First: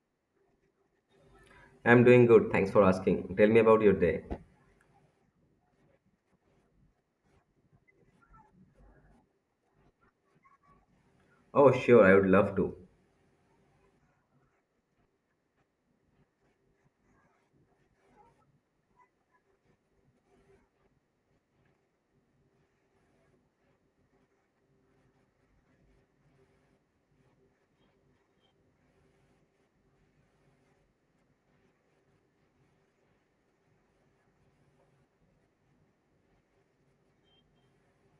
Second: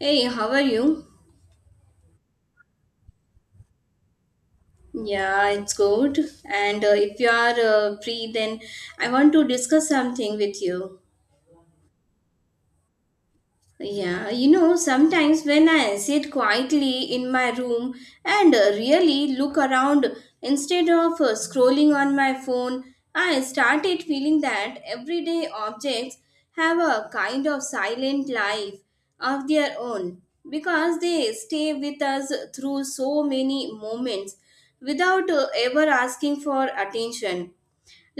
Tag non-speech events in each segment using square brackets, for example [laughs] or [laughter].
Hey, how are you? I'm doing good. Thanks for asking. Tell me about your day. Yeah, it's good. And If you are free, then I want to discuss something with you. Oh, sure. I would love to. Sometimes when I sit quietly in my room and really look around instead of scrolling on my phone, I started feeling that everyday objects have a kind of silent life of their own because they stay with us through so many moments without ever asking for attention,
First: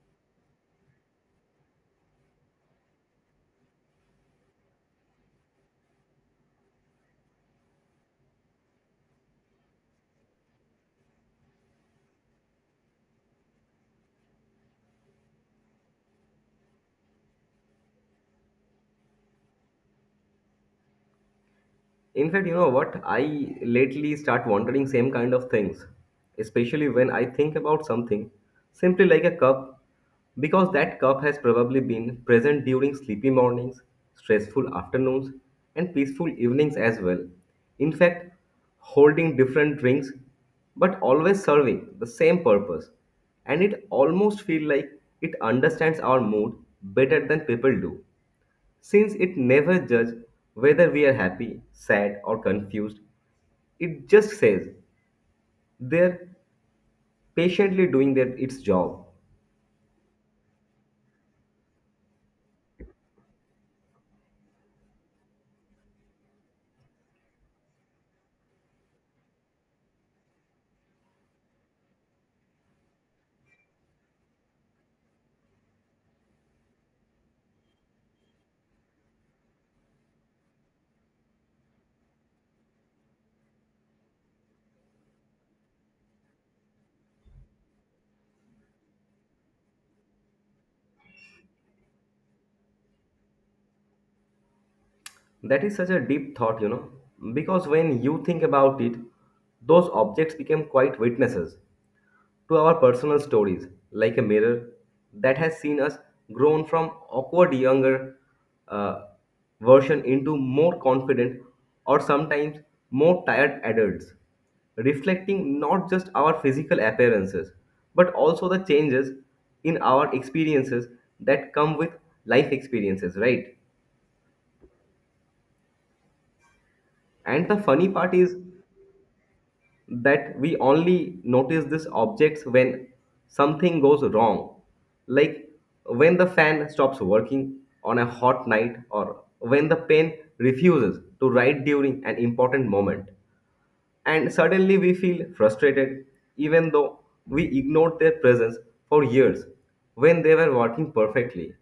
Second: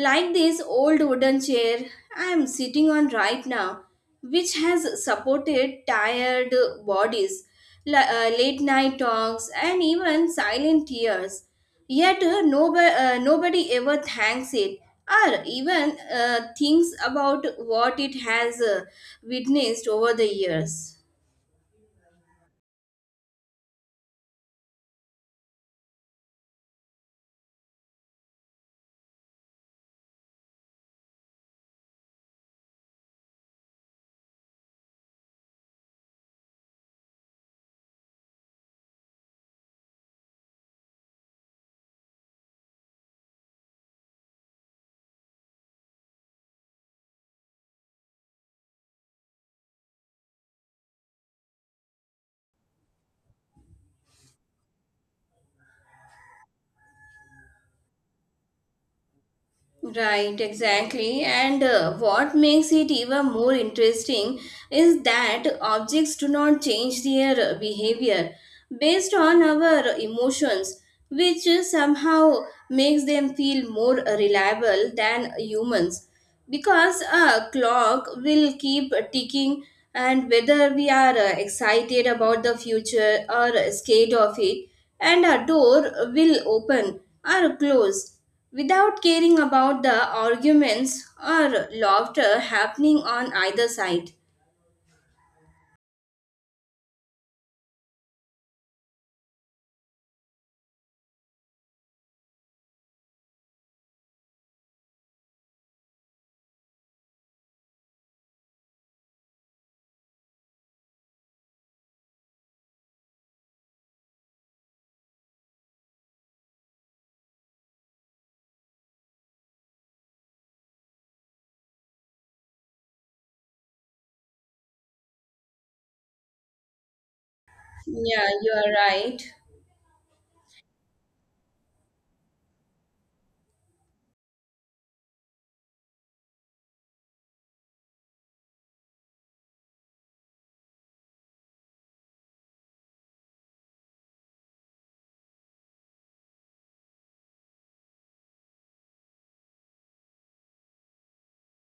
like this old wooden chair I am sitting on right now, which has supported tired bodies, late night talks, and even silent tears. Yet nobody ever thanks it or even thinks about what it has witnessed over the years. In fact, you know what? I lately start wondering same kind of things, especially when I think about something simply like a cup, because that cup has probably been present during sleepy mornings, stressful afternoons, and peaceful evenings as well. In fact, holding different drinks, but always serving the same purpose, and it almost feels like it understands our mood better than people do. Since it never judges whether we are happy, sad, or confused, it just says they're patiently doing its job. Right, exactly. And What makes it even more interesting is that objects do not change their behavior based on our emotions, which somehow makes them feel more reliable than humans. Because a clock will keep ticking, and whether we are excited about the future or scared of it, and a door will open or close without caring about the arguments or laughter happening on either side. That is such a deep thought. Because when you think about it, those objects become quite witnesses. To our personal stories, like a mirror that has seen us grown from awkward younger uh, version into more confident or sometimes more tired adults, reflecting not just our physical appearances but also the changes in our experiences that come with life experiences, right? And the funny part Yeah, is you are right. that we only notice these objects when something goes wrong, like when the fan stops working on a hot night or when the pen refuses to write during an important moment. And suddenly we feel frustrated, even though we ignored their presence for years when they were working perfectly.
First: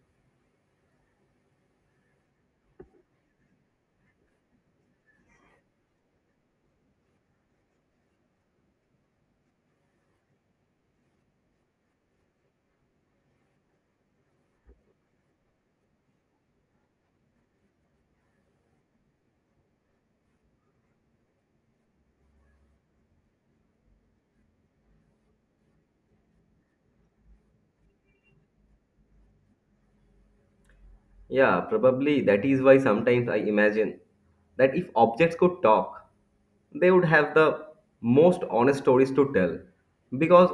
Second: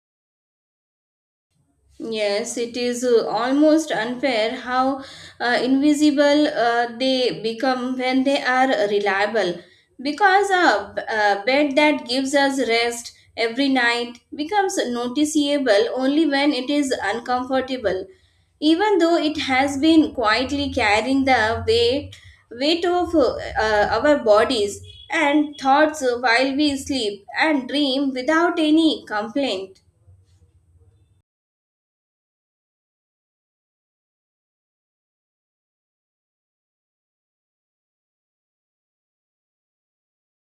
Yes, it is almost unfair how invisible they become when they are reliable. Because a bed that gives us rest every night becomes noticeable only when it is uncomfortable, even though it has been quietly carrying the weight, weight of our bodies and thoughts while we sleep and dream without any complaint. Yeah, probably that is why sometimes I imagine that if objects could talk, they would have the most honest stories to tell because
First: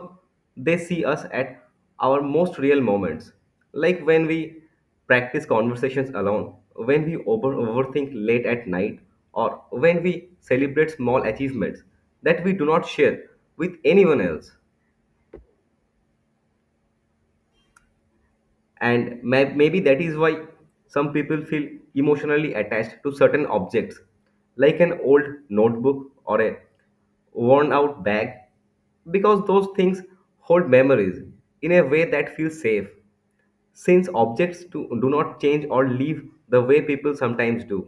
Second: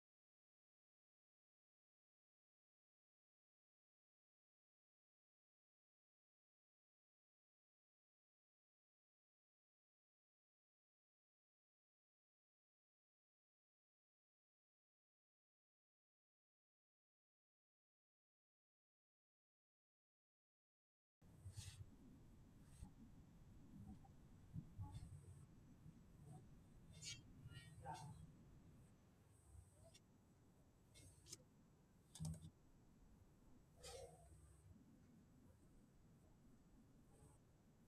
they see us at our most real moments. Like when we practice conversations alone, when we overthink late at night, or when we celebrate small achievements that we do not share with anyone else. And maybe that is why some people feel emotionally attached to certain objects like an old notebook or a worn out bag because those things hold memories in a way that feels safe since objects do not change or leave the way people sometimes do.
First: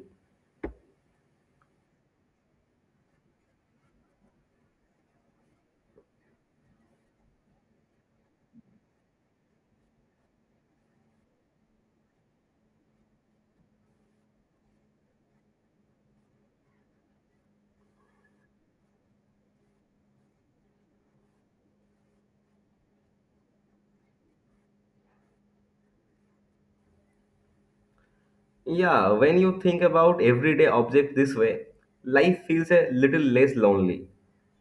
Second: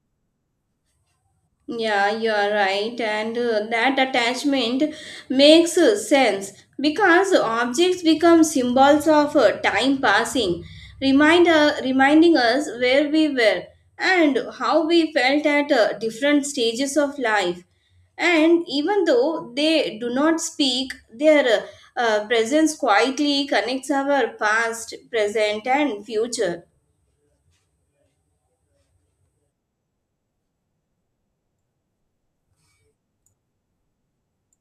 Yeah, you are right, and that attachment makes sense because objects become symbols of time passing, reminding us where we were and how we felt at different stages of life. And even though they do not speak, their presence quietly connects our past, present, and future. Yeah, when you think about everyday objects this way, life feels a little less lonely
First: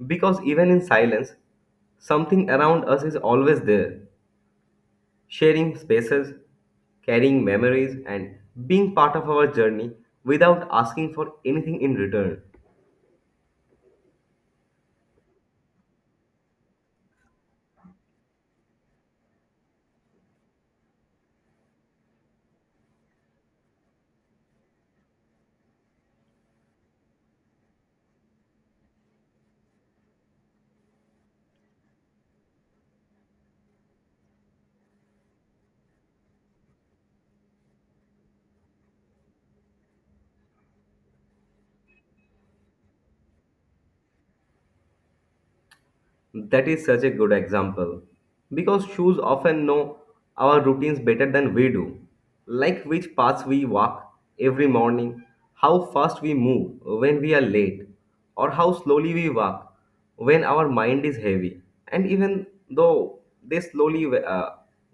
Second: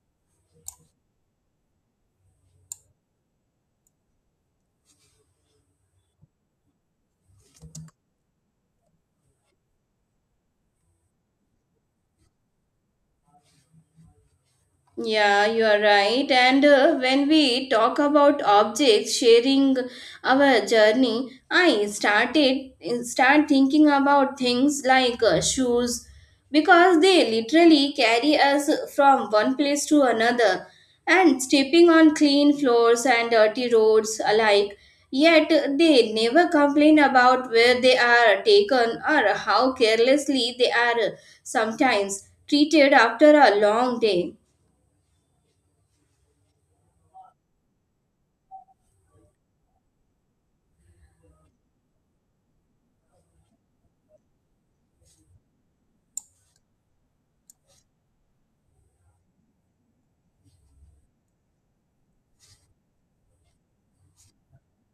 because even in silence something around us is always there sharing spaces, carrying memories, and being part of our journey without asking for anything in return. Yeah, you are right. And When we talk about objects sharing our journey, I start thinking about things like shoes because they literally carry us from one place to another and stepping on clean floors and dirty roads alike. Yet they never complain about where they are taken or how carelessly they are sometimes treated after a long day. That is such a good example because shoes often know our routines better than we do, like which paths we walk every morning, how fast we move when we are late, or how slowly we walk when our mind is heavy. And even though they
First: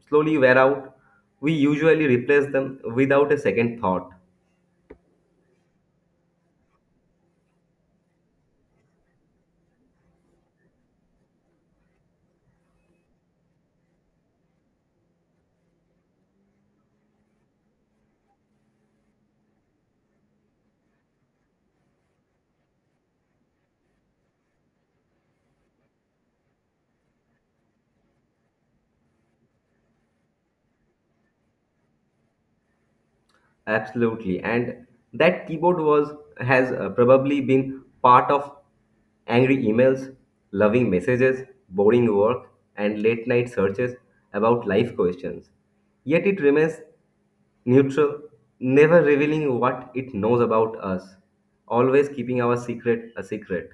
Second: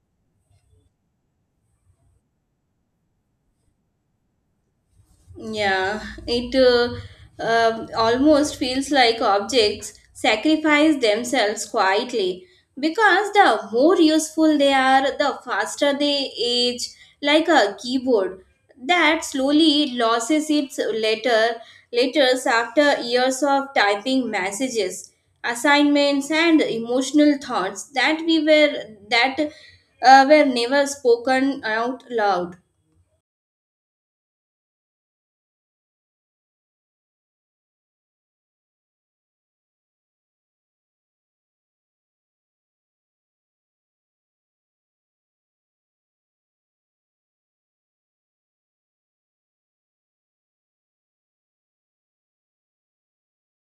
slowly wear out, we usually replace them without a second thought. Yeah, it almost feels like objects sacrifice themselves quietly because the more useful they are, the faster they age, like a keyboard that slowly loses its letters after years of typing messages, assignments, and emotional thoughts that were never spoken out loud. Absolutely. And that keyboard was has probably been part of angry emails, loving messages, boring work, and late night searches about life questions. Yet it remains neutral, never revealing what it knows about us, always keeping our secret a secret.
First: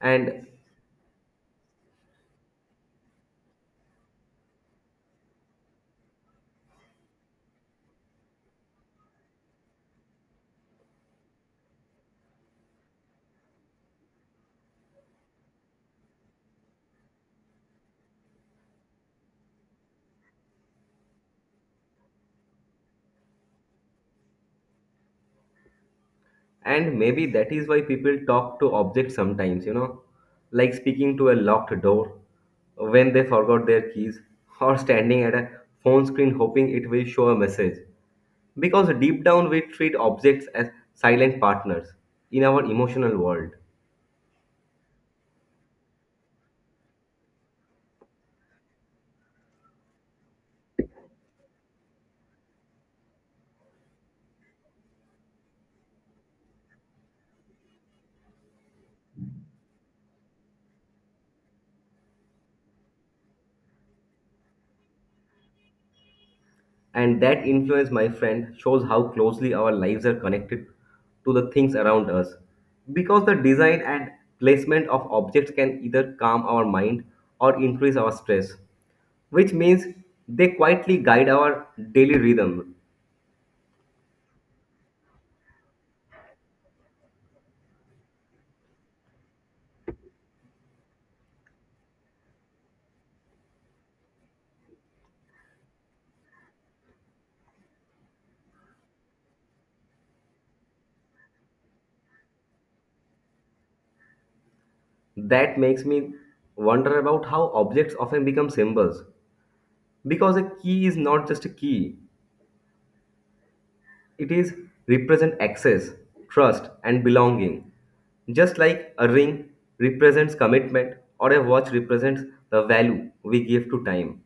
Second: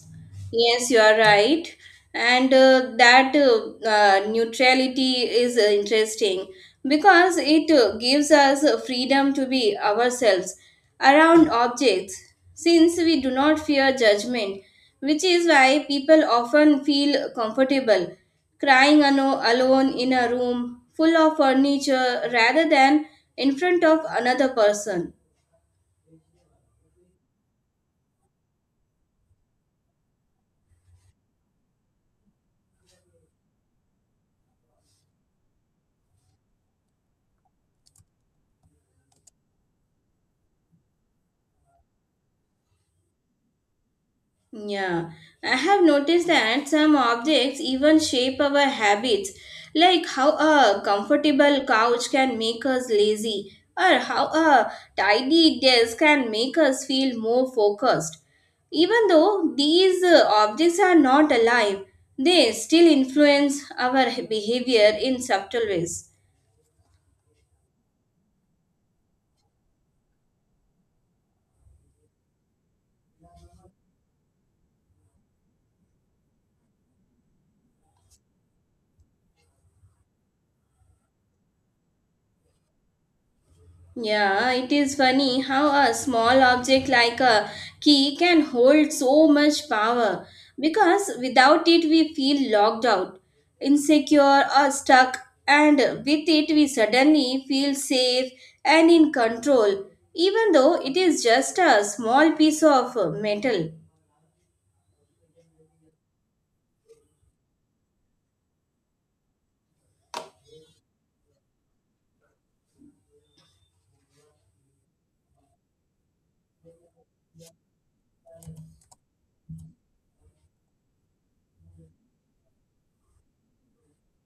And Yes, you are right. And that neutrality is interesting because it gives us freedom to be ourselves around objects since we do not fear judgment, which is why people often feel comfortable crying alone in a room full of furniture rather than in front of another person. And maybe that is why people talk to objects sometimes, like speaking to a locked door when they forgot their keys [laughs] or standing at a phone screen hoping it will show a message. Because deep down we treat objects as silent partners in our emotional world. Yeah, I have noticed that some objects even shape our habits, like how a comfortable couch can make us lazy, or how a tidy desk can make us feel more focused. Even though these objects are not alive, they still influence our behavior in subtle ways. And that influence, my friend, shows how closely our lives are connected to the things around us. Because the design and placement of objects can either calm our mind or increase our stress, which means they quietly guide our daily rhythm. Yeah, it is funny how a small object like a key can hold so much power because without it we feel locked out, insecure or stuck, and with it we suddenly feel safe and in control, even though it is just a small piece of metal. That makes me wonder about how objects often become symbols. Because a key is not just a key, it is represent access, trust, and belonging. Just like a ring represents commitment or a watch represents the value we give to time.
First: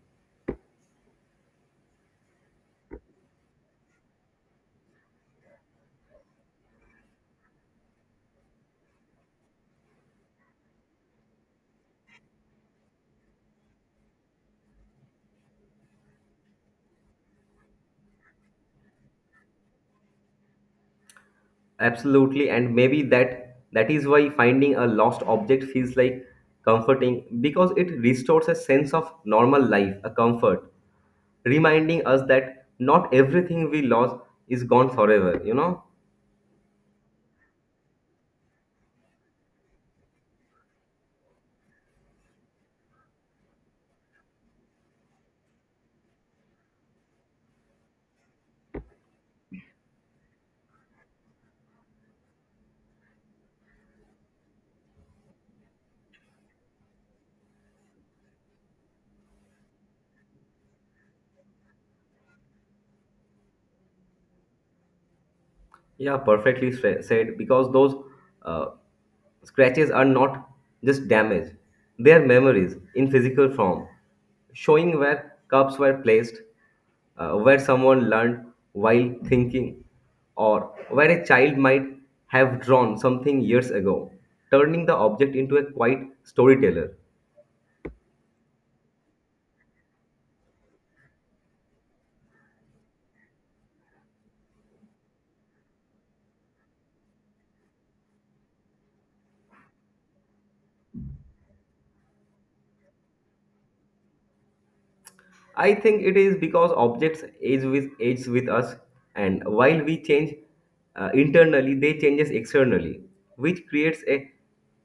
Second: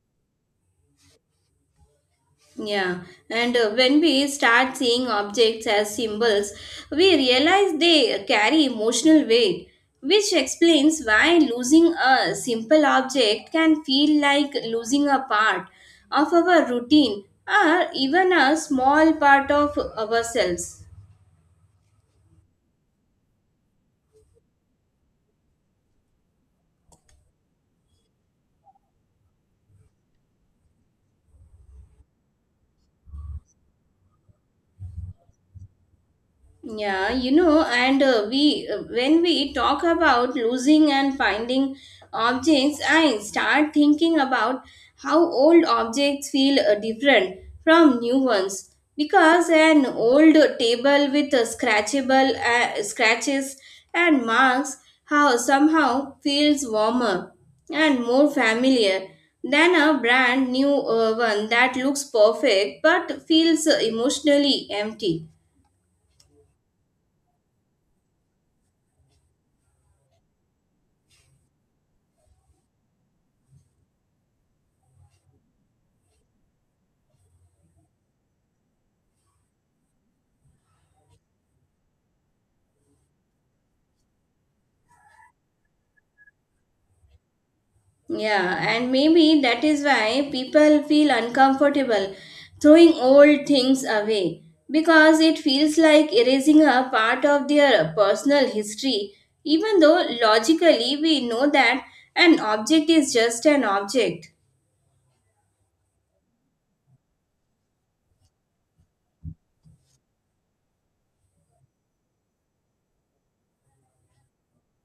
Yeah, and when we start seeing objects as symbols, we realize they carry emotional weight, which explains why losing a simple object can feel like losing a part of our routine or even a small part of ourselves. Absolutely, and maybe that is why finding a lost object feels like comforting because it restores a sense of normal life, a comfort, reminding us that not everything we lost is gone forever, you know? Yeah, you know, and we When we talk about losing and finding objects, I start thinking about how old objects feel different from new ones because an old table with scratchable scratches and marks how somehow feels warmer and more familiar than a brand new one that looks perfect but feels emotionally empty. Yeah, perfectly said. Because those uh, scratches are not just damage, they are memories in physical form, showing where cups were placed, where someone learned while thinking, or where a child might have drawn something years ago, turning the object into a quiet storyteller. Yeah, and maybe that is why people feel uncomfortable throwing old things away because it feels like erasing a part of their personal history, even though logically we know that an object is just an object. I think it is because objects age with us, and while we change internally, they changes externally, which creates a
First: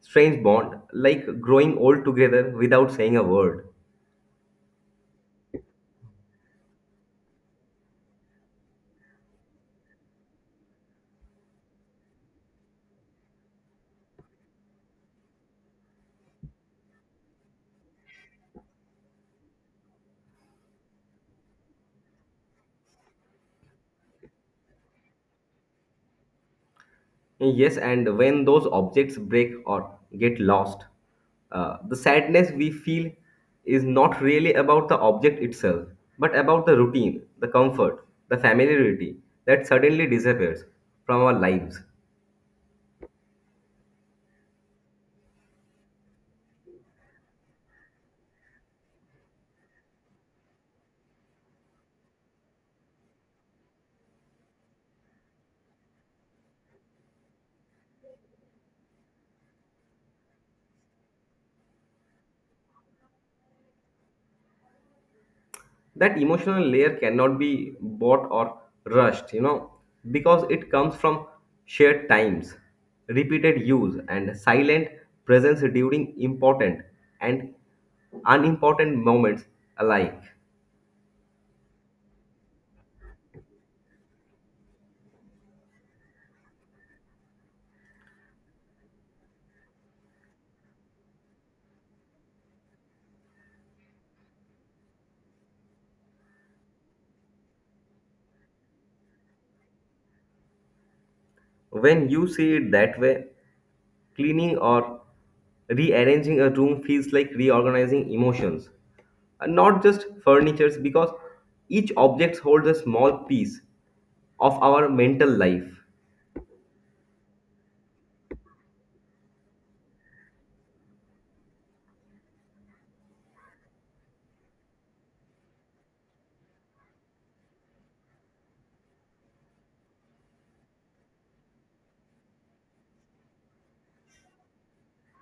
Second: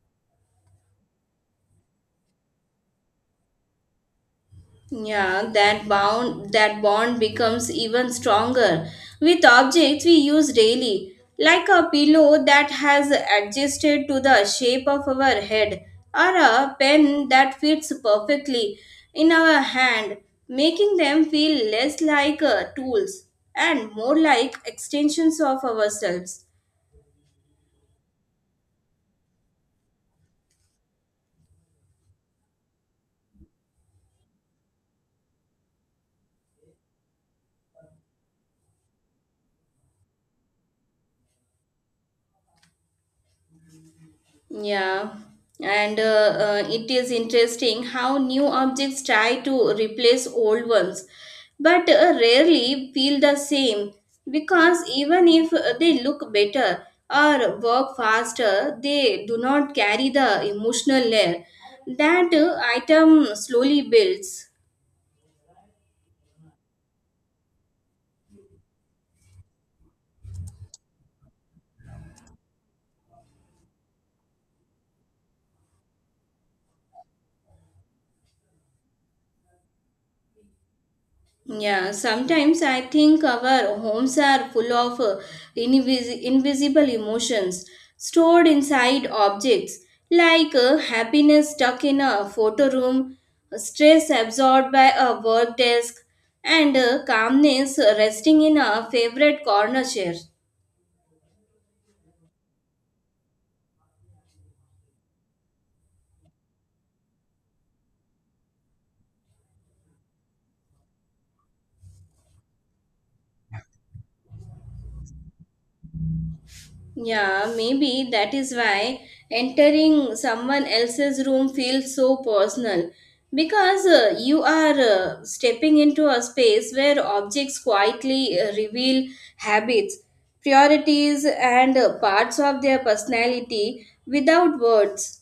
strange bond, like growing old together without saying a word. Yeah, that bond becomes even stronger with objects we use daily, like a pillow that has adjusted to the shape of our head, or a pen that fits perfectly in our hand, making them feel less like tools and more like extensions of ourselves. Yes, and when those objects break or get lost, the sadness we feel is not really about the object itself, but about the routine, the comfort, the familiarity that suddenly disappears from our lives. Yeah, and it is interesting how new objects try to replace old ones, but rarely feel the same because even if they look better or work faster, they do not carry the emotional layer that item slowly builds. That emotional layer cannot be bought or rushed, you know, because it comes from shared times, repeated use, and silent presence during important and unimportant moments alike. Yeah, sometimes I think our homes are full of invisible emotions stored inside objects, like happiness stuck in a photo room, stress absorbed by a work desk, and calmness resting in a favorite corner chair. When you see it that way, cleaning or rearranging a room feels like reorganizing emotions and not just furnitures because each object holds a small piece of our mental life. Yeah, maybe that is why entering someone else's room feels so personal because you are stepping into a space where objects quietly reveal habits, priorities, and parts of their personality without words.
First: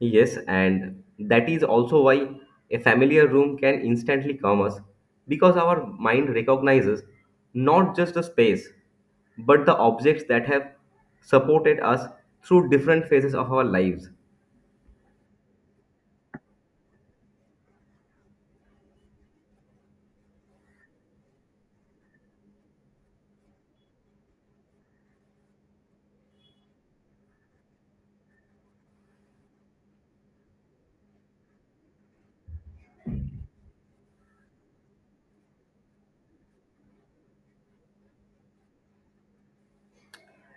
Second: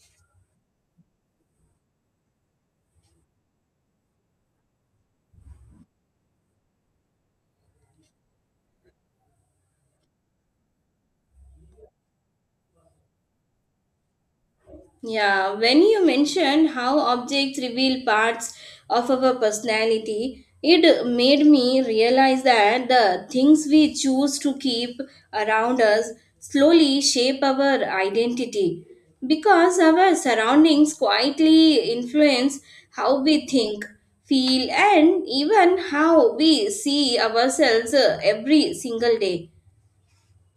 Yes, and that is also why a familiar room can instantly calm us because our mind recognizes not just the space but the objects that have supported us through different phases of our lives. Yeah, when you mentioned how objects reveal parts of our personality, it made me realize that the things we choose to keep around us slowly shape our identity because our surroundings quietly influence how we think, feel, and even how we see ourselves every single day.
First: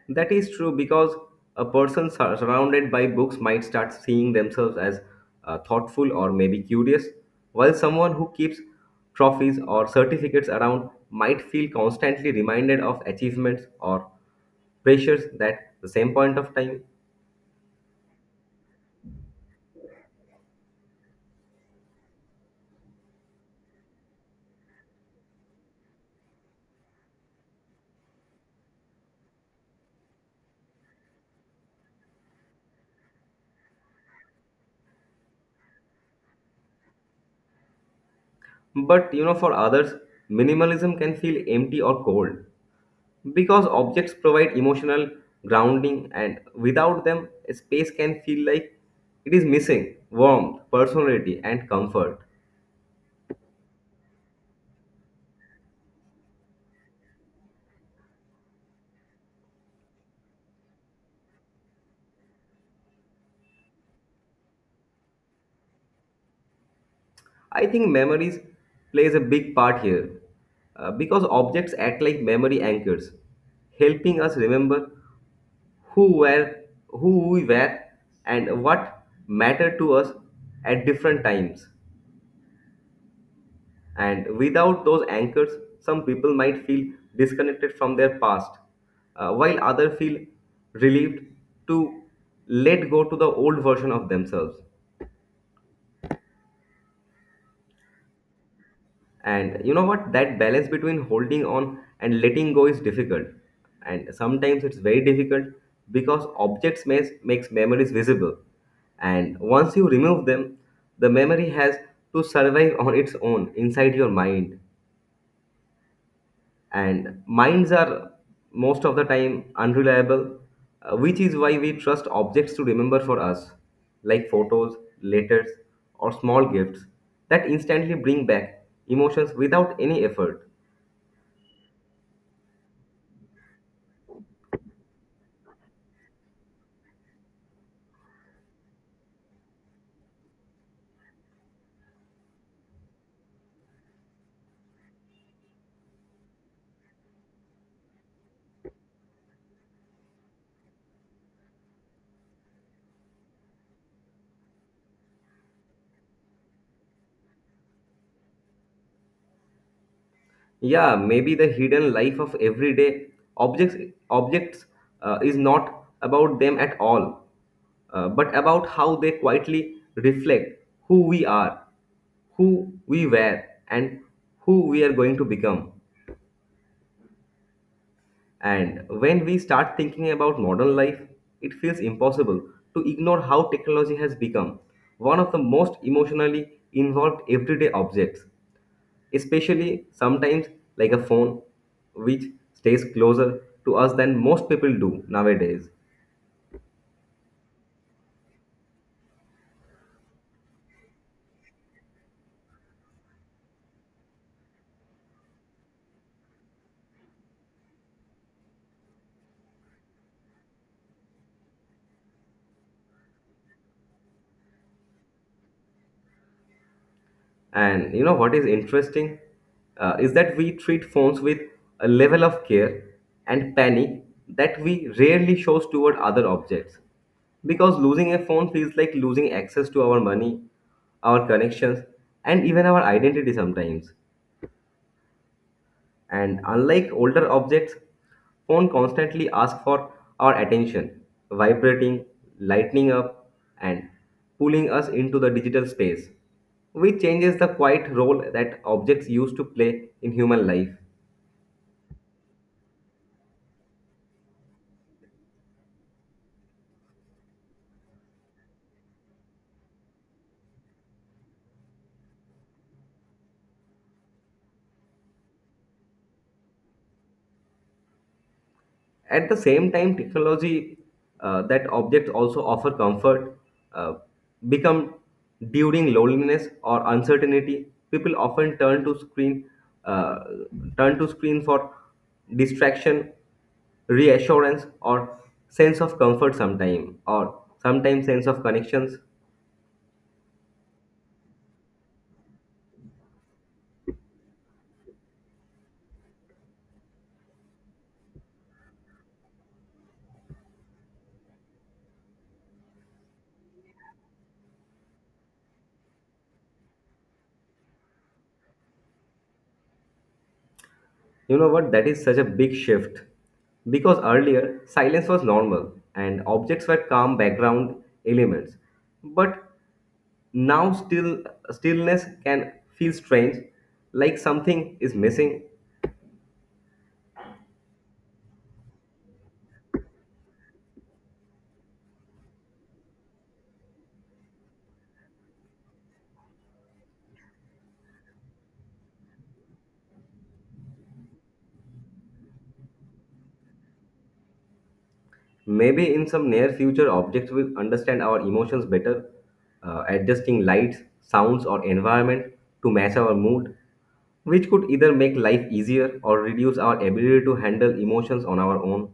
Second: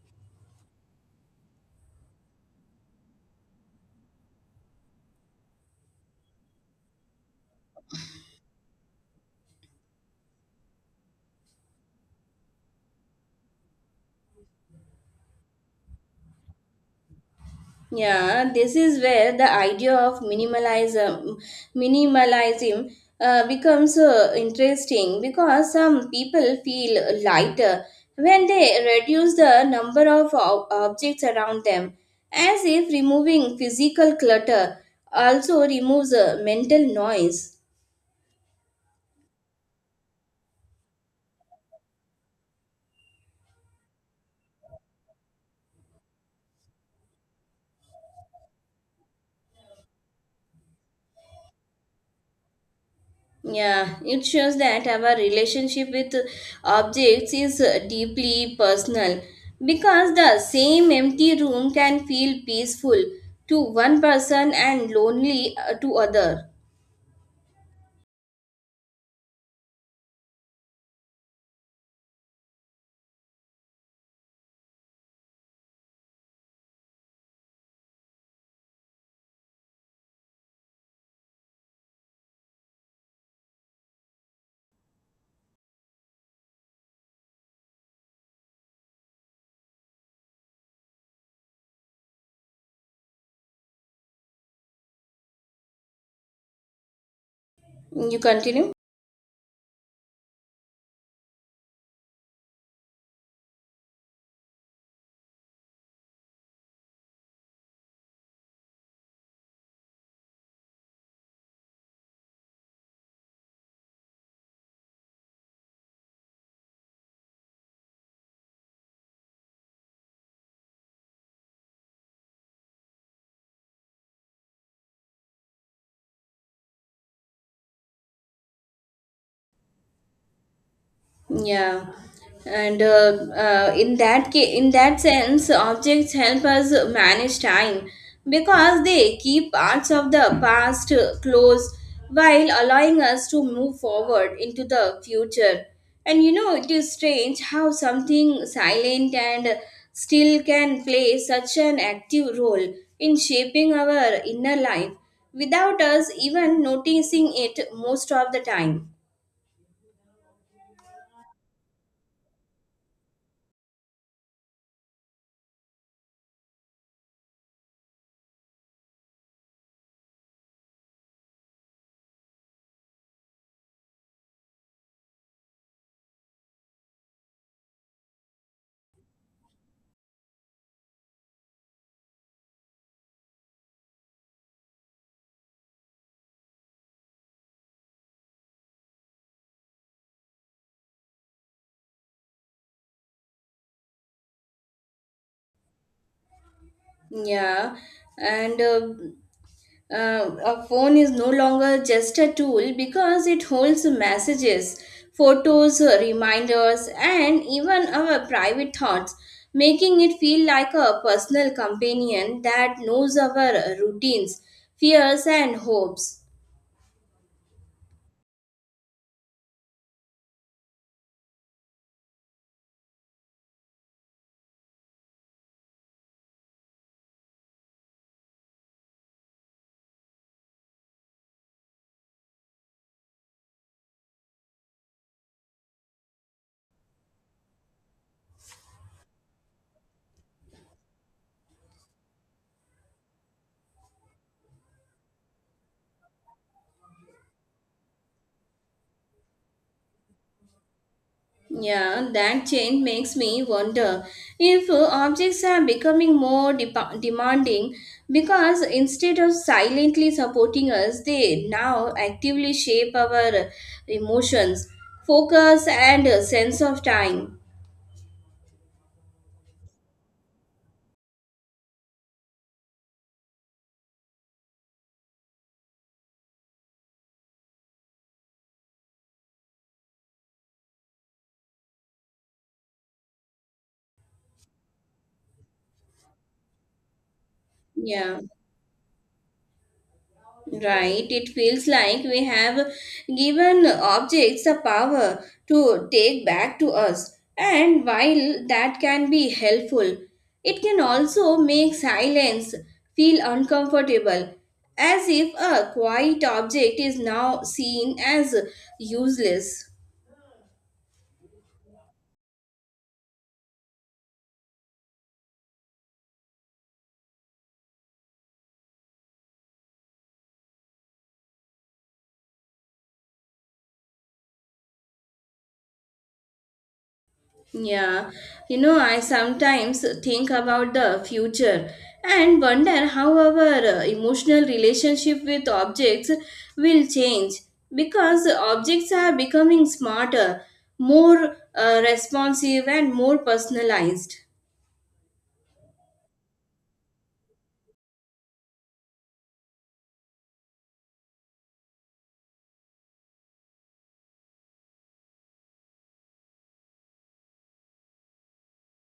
That is true because a person surrounded by books might start seeing themselves as thoughtful or maybe curious, while someone who keeps trophies or certificates around might feel constantly reminded of achievements or pressures that the same point of time. Yeah, this is where the idea of minimalism becomes interesting because some people feel lighter when they reduce the number of objects around them, as if removing physical clutter also removes mental noise. But you know, for others minimalism can feel empty or cold because objects provide emotional grounding and without them a space can feel like it is missing warmth, personality, and comfort. Yeah, it shows that our relationship with objects is deeply personal because the same empty room can feel peaceful to one person and lonely to other. I think memories plays a big part here, because objects act like memory anchors helping us remember who were who we were and what mattered to us at different times. And without those anchors, some people might feel disconnected from their past, while others feel relieved to let go to the old version of themselves. You continue? And you know what? That balance between holding on and letting go is difficult. And sometimes it's very difficult because objects makes memories visible. And once you remove them, the memory has to survive on its own inside your mind. And minds are most of the time unreliable, which is why we trust objects to remember for us, like photos, letters, or small gifts that instantly bring back emotions without any effort. Yeah, and in that ca- In that sense, objects help us manage time because they keep parts of the past close while allowing us to move forward into the future. And you know, it is strange how something silent and still can play such an active role in shaping our inner life without us even noticing it most of the time. Yeah, maybe the hidden life of everyday objects objects is not about them at all, but about how they quietly reflect who we are, who we were, and who we are going to become. And when we start thinking about modern life, it feels impossible to ignore how technology has become one of the most emotionally involved everyday objects, especially sometimes like a phone, which stays closer to us than most people do nowadays. Yeah and A phone is no longer just a tool because it holds messages, photos, reminders, and even our private thoughts, making it feel like a personal companion that knows our routines, fears, and hopes. And you know what is interesting, is that we treat phones with a level of care and panic that we rarely shows toward other objects. Because losing a phone feels like losing access to our money, our connections, and even our identity sometimes. And unlike older objects, phone constantly ask for our attention, vibrating, lighting up, and pulling us into the digital space, which changes the quiet role that objects used to play in human life. Yeah, that change makes me wonder if objects are becoming more depa demanding because instead of silently supporting us, they now actively shape our emotions, focus, and sense of time. At the same time, technology that objects also offer comfort uh, become during loneliness or uncertainty. People often uh, turn to screen for distraction, reassurance, or sense of comfort. Sometimes Yeah. sense of connections. Right, it feels like we have given objects the power to take back to us, and while that can be helpful, it can also make silence feel uncomfortable, as if a quiet object is now seen as useless. You know what? That is such a big shift. Because earlier, silence was normal and objects were calm background elements. But now stillness can feel strange, like something is missing. Yeah, you know, I sometimes think about the future and wonder how our emotional relationship with objects will change because objects are becoming smarter, more responsive, and more personalized. Maybe in some near future objects will understand our emotions better, adjusting lights, sounds or environment to match our mood, which could either make life easier or reduce our ability to handle emotions on our own.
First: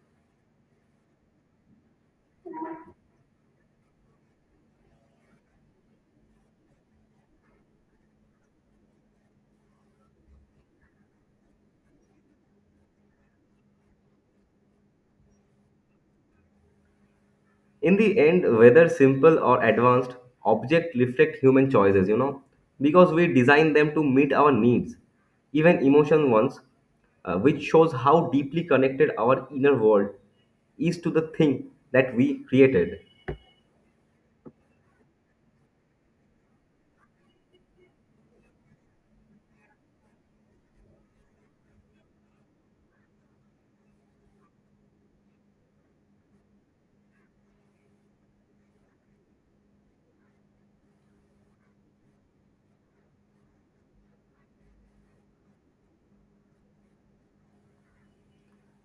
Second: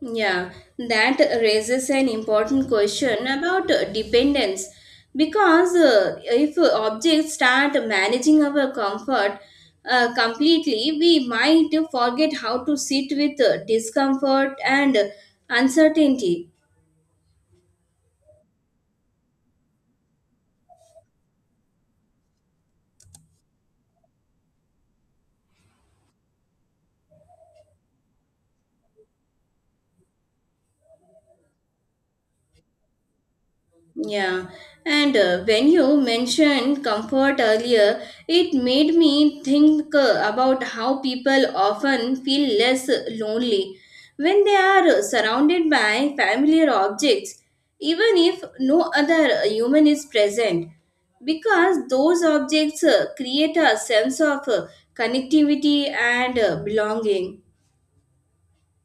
Yeah, that raises an important question about dependence because if objects start managing our comfort completely, we might forget how to sit with discomfort and uncertainty. In the end, whether simple or advanced, objects reflect human choices, you know, because we design them to meet our needs, even emotion ones, which shows how deeply connected our inner world is to the thing that we created. Yeah, and when you mentioned comfort earlier, it made me think about how people often feel less lonely when they are surrounded by familiar objects, even if no other human is present, because those objects create a sense of connectivity and belonging.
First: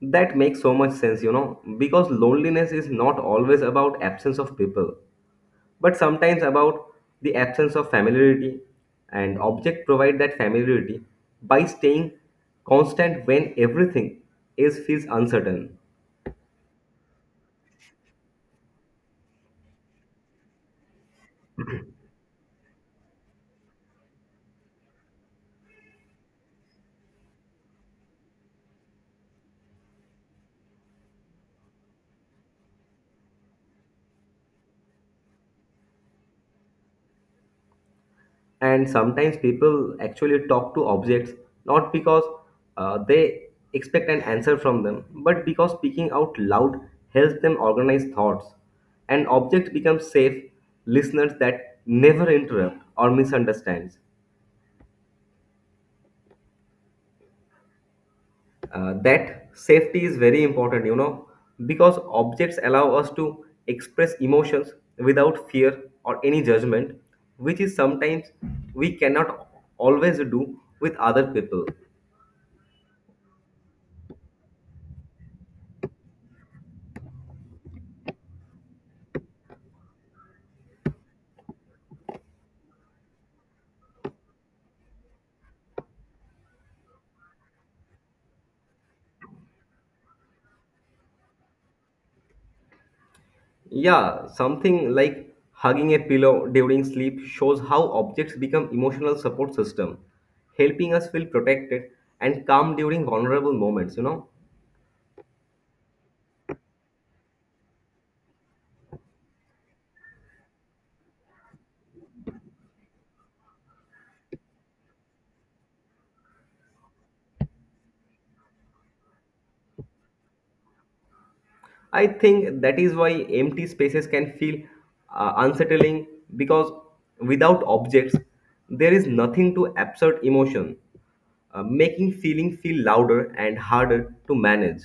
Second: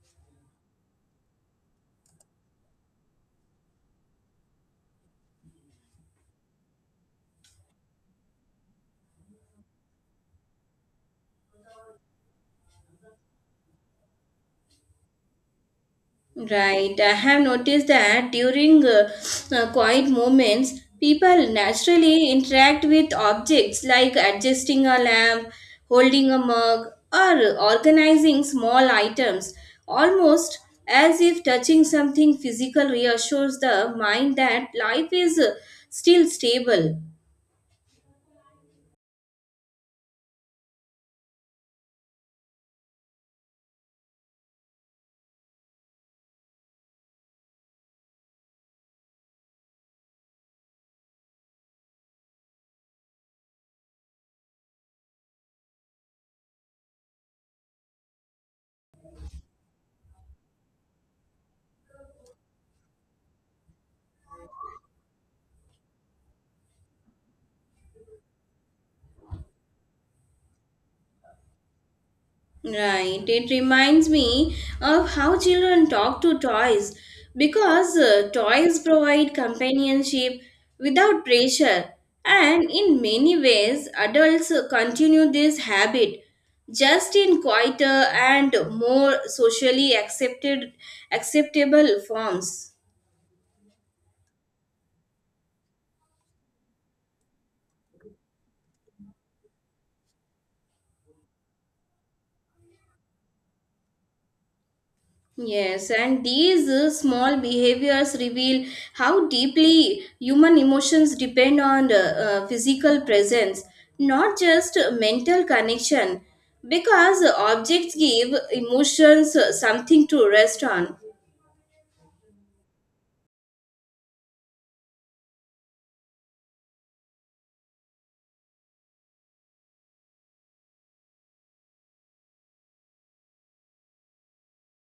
That makes so much sense, you know, because loneliness is not always about absence of people but sometimes about the absence of familiarity, and object provide that familiarity by staying constant when everything is feels uncertain. Right. I have noticed that during quiet moments, people naturally interact with objects like adjusting a lamp, holding a mug, or organizing small items, almost as if touching something physical reassures the mind that life is still stable. And sometimes people actually talk to objects not because they expect an answer from them but because speaking out loud helps them organize thoughts, and objects become safe listeners that never interrupt or misunderstands. That safety is very important, you know, because objects allow us to express emotions without fear or any judgment, which is sometimes we cannot always do with other people. Right. It reminds me of how children talk to toys because toys provide companionship without pressure. And in many ways, adults continue this habit just in quieter and more socially accepted acceptable forms. Yeah, something like hugging a pillow during sleep shows how objects become emotional support system, helping us feel protected and calm during vulnerable moments, you know? Yes, and these small behaviors reveal how deeply human emotions depend on physical presence, not just mental connection, because objects give emotions something to rest on. I think that is why empty spaces can feel unsettling because without objects, there is nothing to absorb emotion, making feeling feel louder and harder to manage.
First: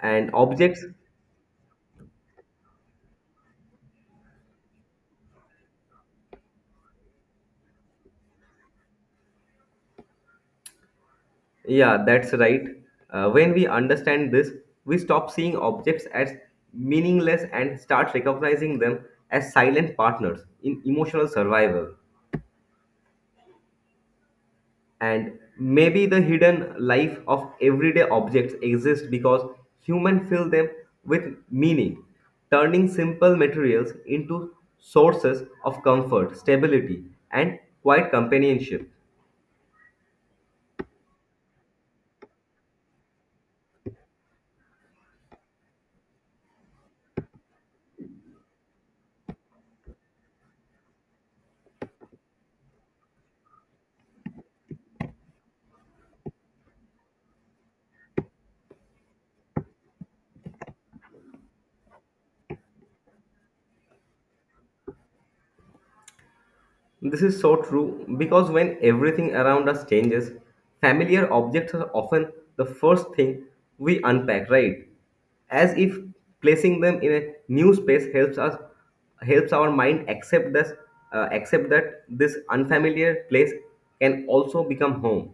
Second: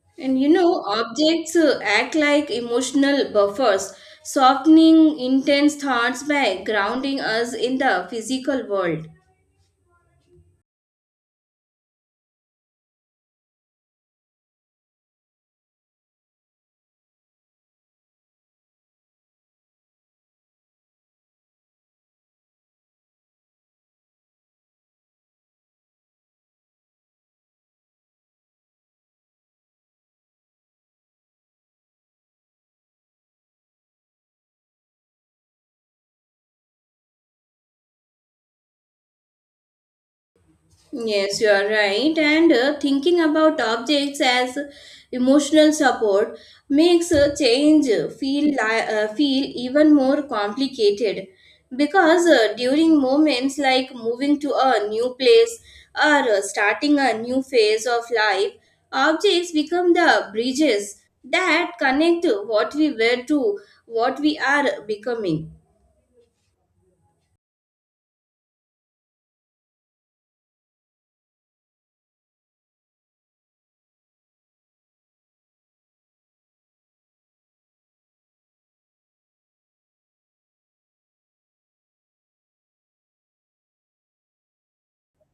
And And you know, objects, objects act like emotional buffers, softening intense thoughts by grounding us in the physical world. yeah, that's right. When we understand this, we stop seeing objects as meaningless and start recognizing them as silent partners in emotional survival. And maybe the hidden life of everyday objects exists because humans fill them with meaning, turning simple materials into sources of comfort, stability, and quiet companionship. Yes, you are right. And thinking about objects as emotional support makes a change feel even more complicated because during moments like moving to a new place or starting a new phase of life, objects become the bridges that connect what we were to what we are becoming. This is so true because when everything around us changes, familiar objects are often the first thing we unpack, right? As if placing them in a new space helps our mind accept this accept that this unfamiliar place can also become home.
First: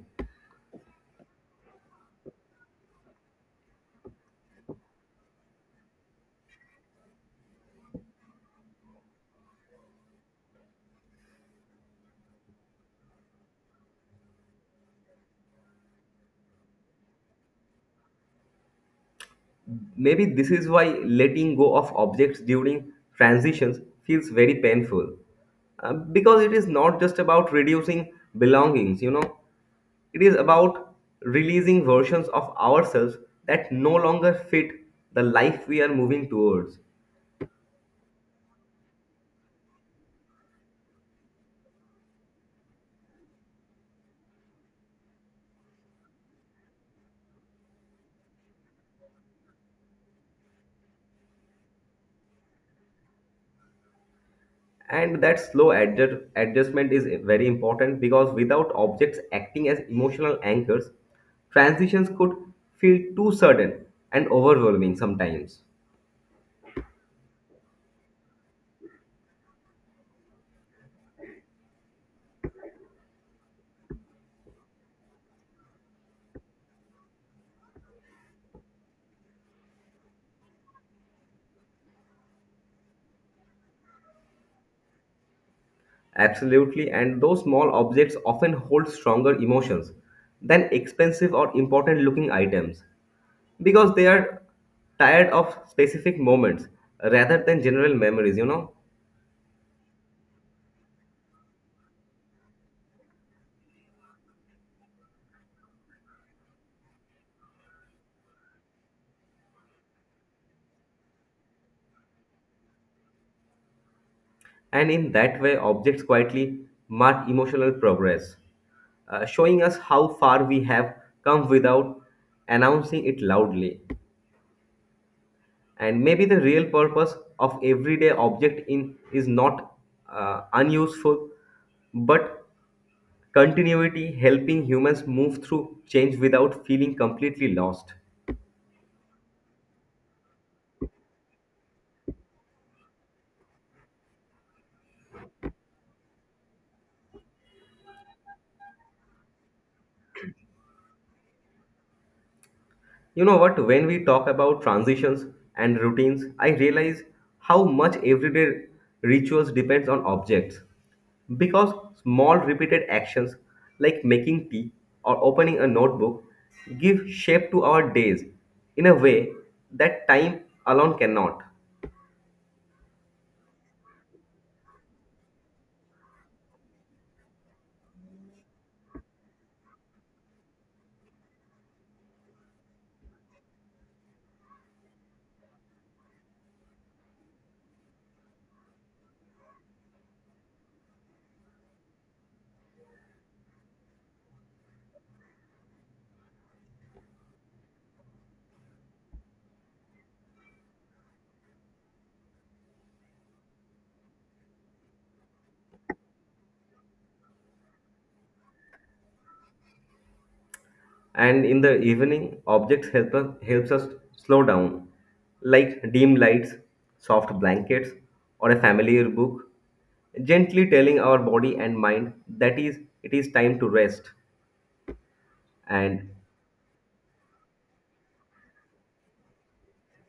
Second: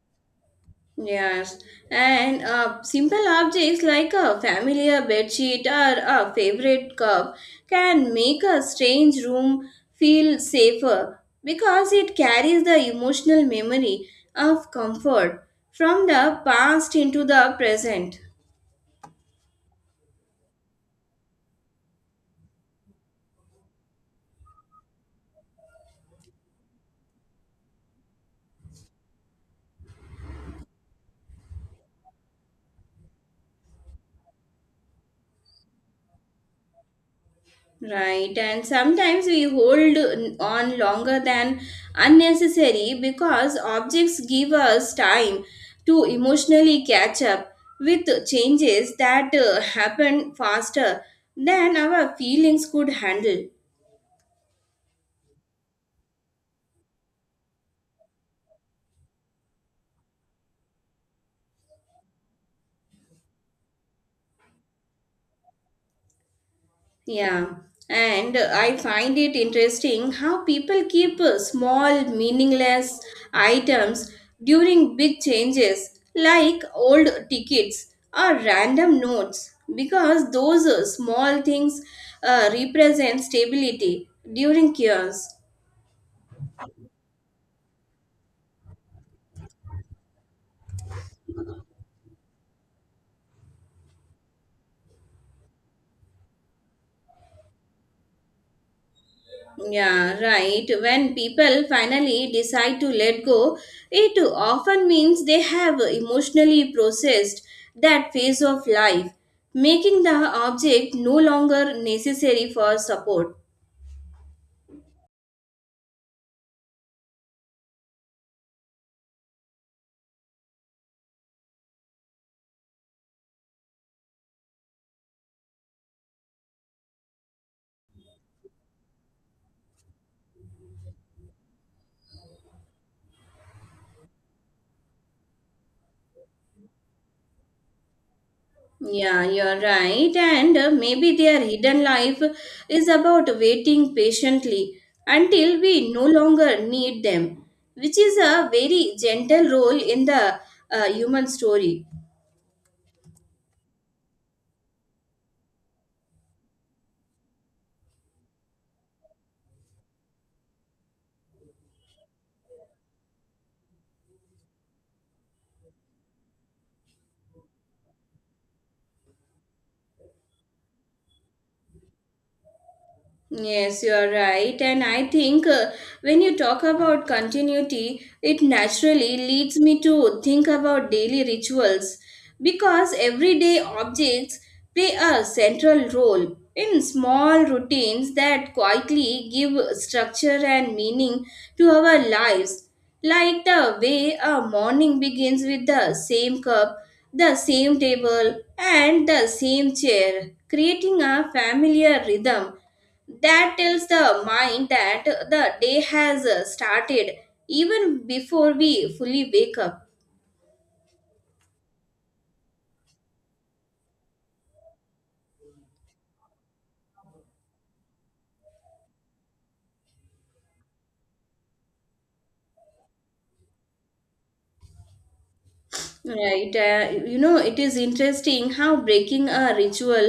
Yes, and simple objects like a familiar bedsheet or a favorite cup can make a strange room feel safer because it carries the emotional memory of comfort from the past into the present. Maybe this is why letting go of objects during transitions feels very painful. Because it is not just about reducing belongings, you know, it is about releasing versions of ourselves that no longer fit the life we are moving towards. Right, and sometimes we hold on longer than unnecessary because objects give us time to emotionally catch up with changes that happen faster than our feelings could handle. And that slow adjustment is very important because without objects acting as emotional anchors, transitions could feel too sudden and overwhelming sometimes. Yeah, and I find it interesting how people keep small, meaningless items during big changes, like old tickets or random notes, because those small things represent stability during chaos. Absolutely, and those small objects often hold stronger emotions than expensive or important looking items. Because they are tired of specific moments rather than general memories, you know. Yeah, right. When people finally decide to let go, it often means they have emotionally processed that phase of life, making the object no longer necessary for support. And in that way objects quietly mark emotional progress, showing us how far we have come without announcing it loudly. And maybe the real purpose of everyday object in is not unuseful but continuity, helping humans move through change without feeling completely lost. Yeah, you're right. And maybe their hidden life is about waiting patiently until we no longer need them, which is a very gentle role in the human story. You know what? When we talk about transitions and routines, I realize how much everyday rituals depends on objects. Because small repeated actions like making tea or opening a notebook give shape to our days in a way that time alone cannot. Yes, you are right. And I think when you talk about continuity, it naturally leads me to think about daily rituals because everyday objects play a central role in small routines that quietly give structure and meaning to our lives. Like the way a morning begins with the same cup, the same table, and the same chair, creating a familiar rhythm that tells the mind that the day has started even before we fully wake up. And in the evening objects helps us slow down, like dim lights, soft blankets, or a familiar book gently telling our body and mind that is it is time to rest. And Right you know, it is interesting how breaking a ritual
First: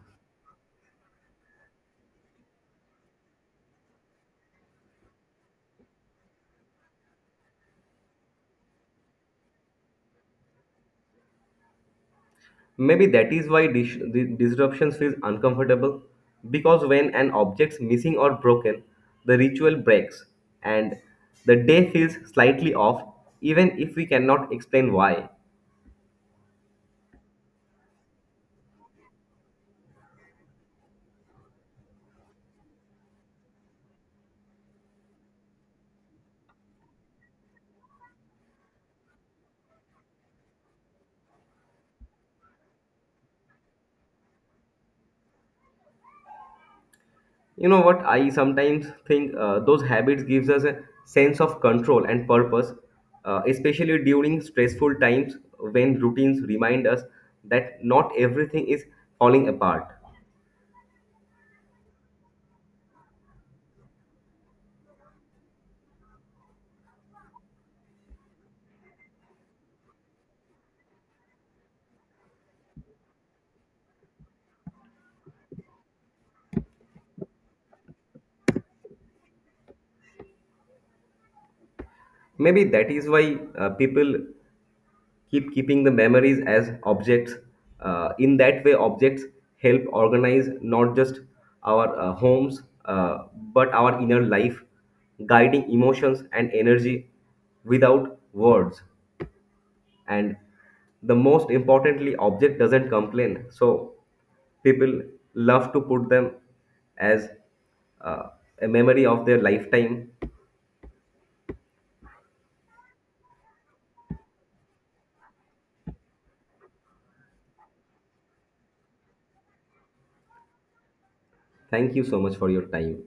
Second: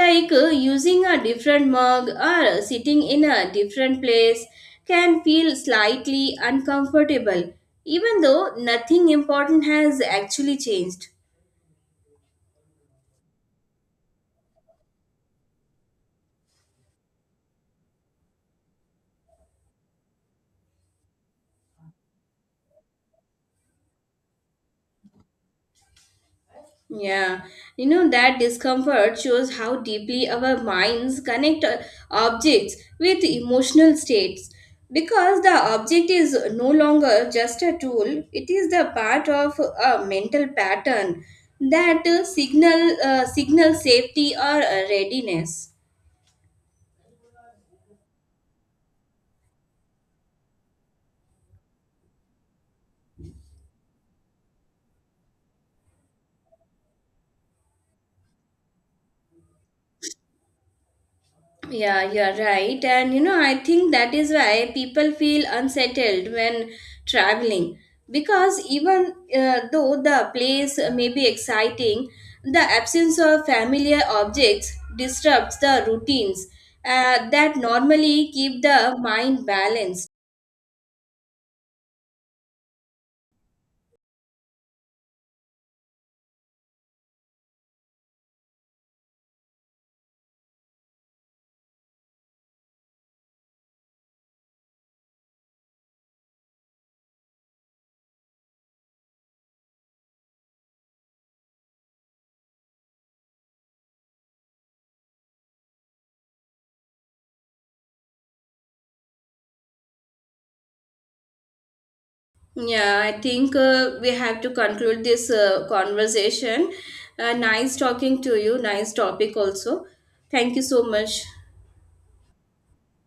like using a different mug or sitting in a different place can feel slightly uncomfortable even though nothing important has actually changed. maybe that is why the disruptions feels uncomfortable because when an object's missing or broken the ritual breaks and the day feels slightly off even if we cannot explain why. Yeah, you know, that discomfort shows how deeply our minds connect objects with emotional states. Because the object is no longer just a tool, it is the part of a mental pattern that signal safety or readiness. You know what, I sometimes think, those habits gives us a sense of control and purpose, especially during stressful times when routines remind us that not everything is falling apart. Yeah, you're right. And you know, I think that is why people feel unsettled when traveling because even though the place may be exciting, the absence of familiar objects disrupts the routines that normally keep the mind balanced. Maybe that is why, people keeping the memories as objects, in that way objects help organize not just our homes but our inner life, guiding emotions and energy without words. And the most importantly object doesn't complain, so people love to put them as, uh, a memory of their lifetime. Yeah, I think we have to conclude this conversation. Nice talking to you, nice topic also. Thank you so much. Thank you so much for your time.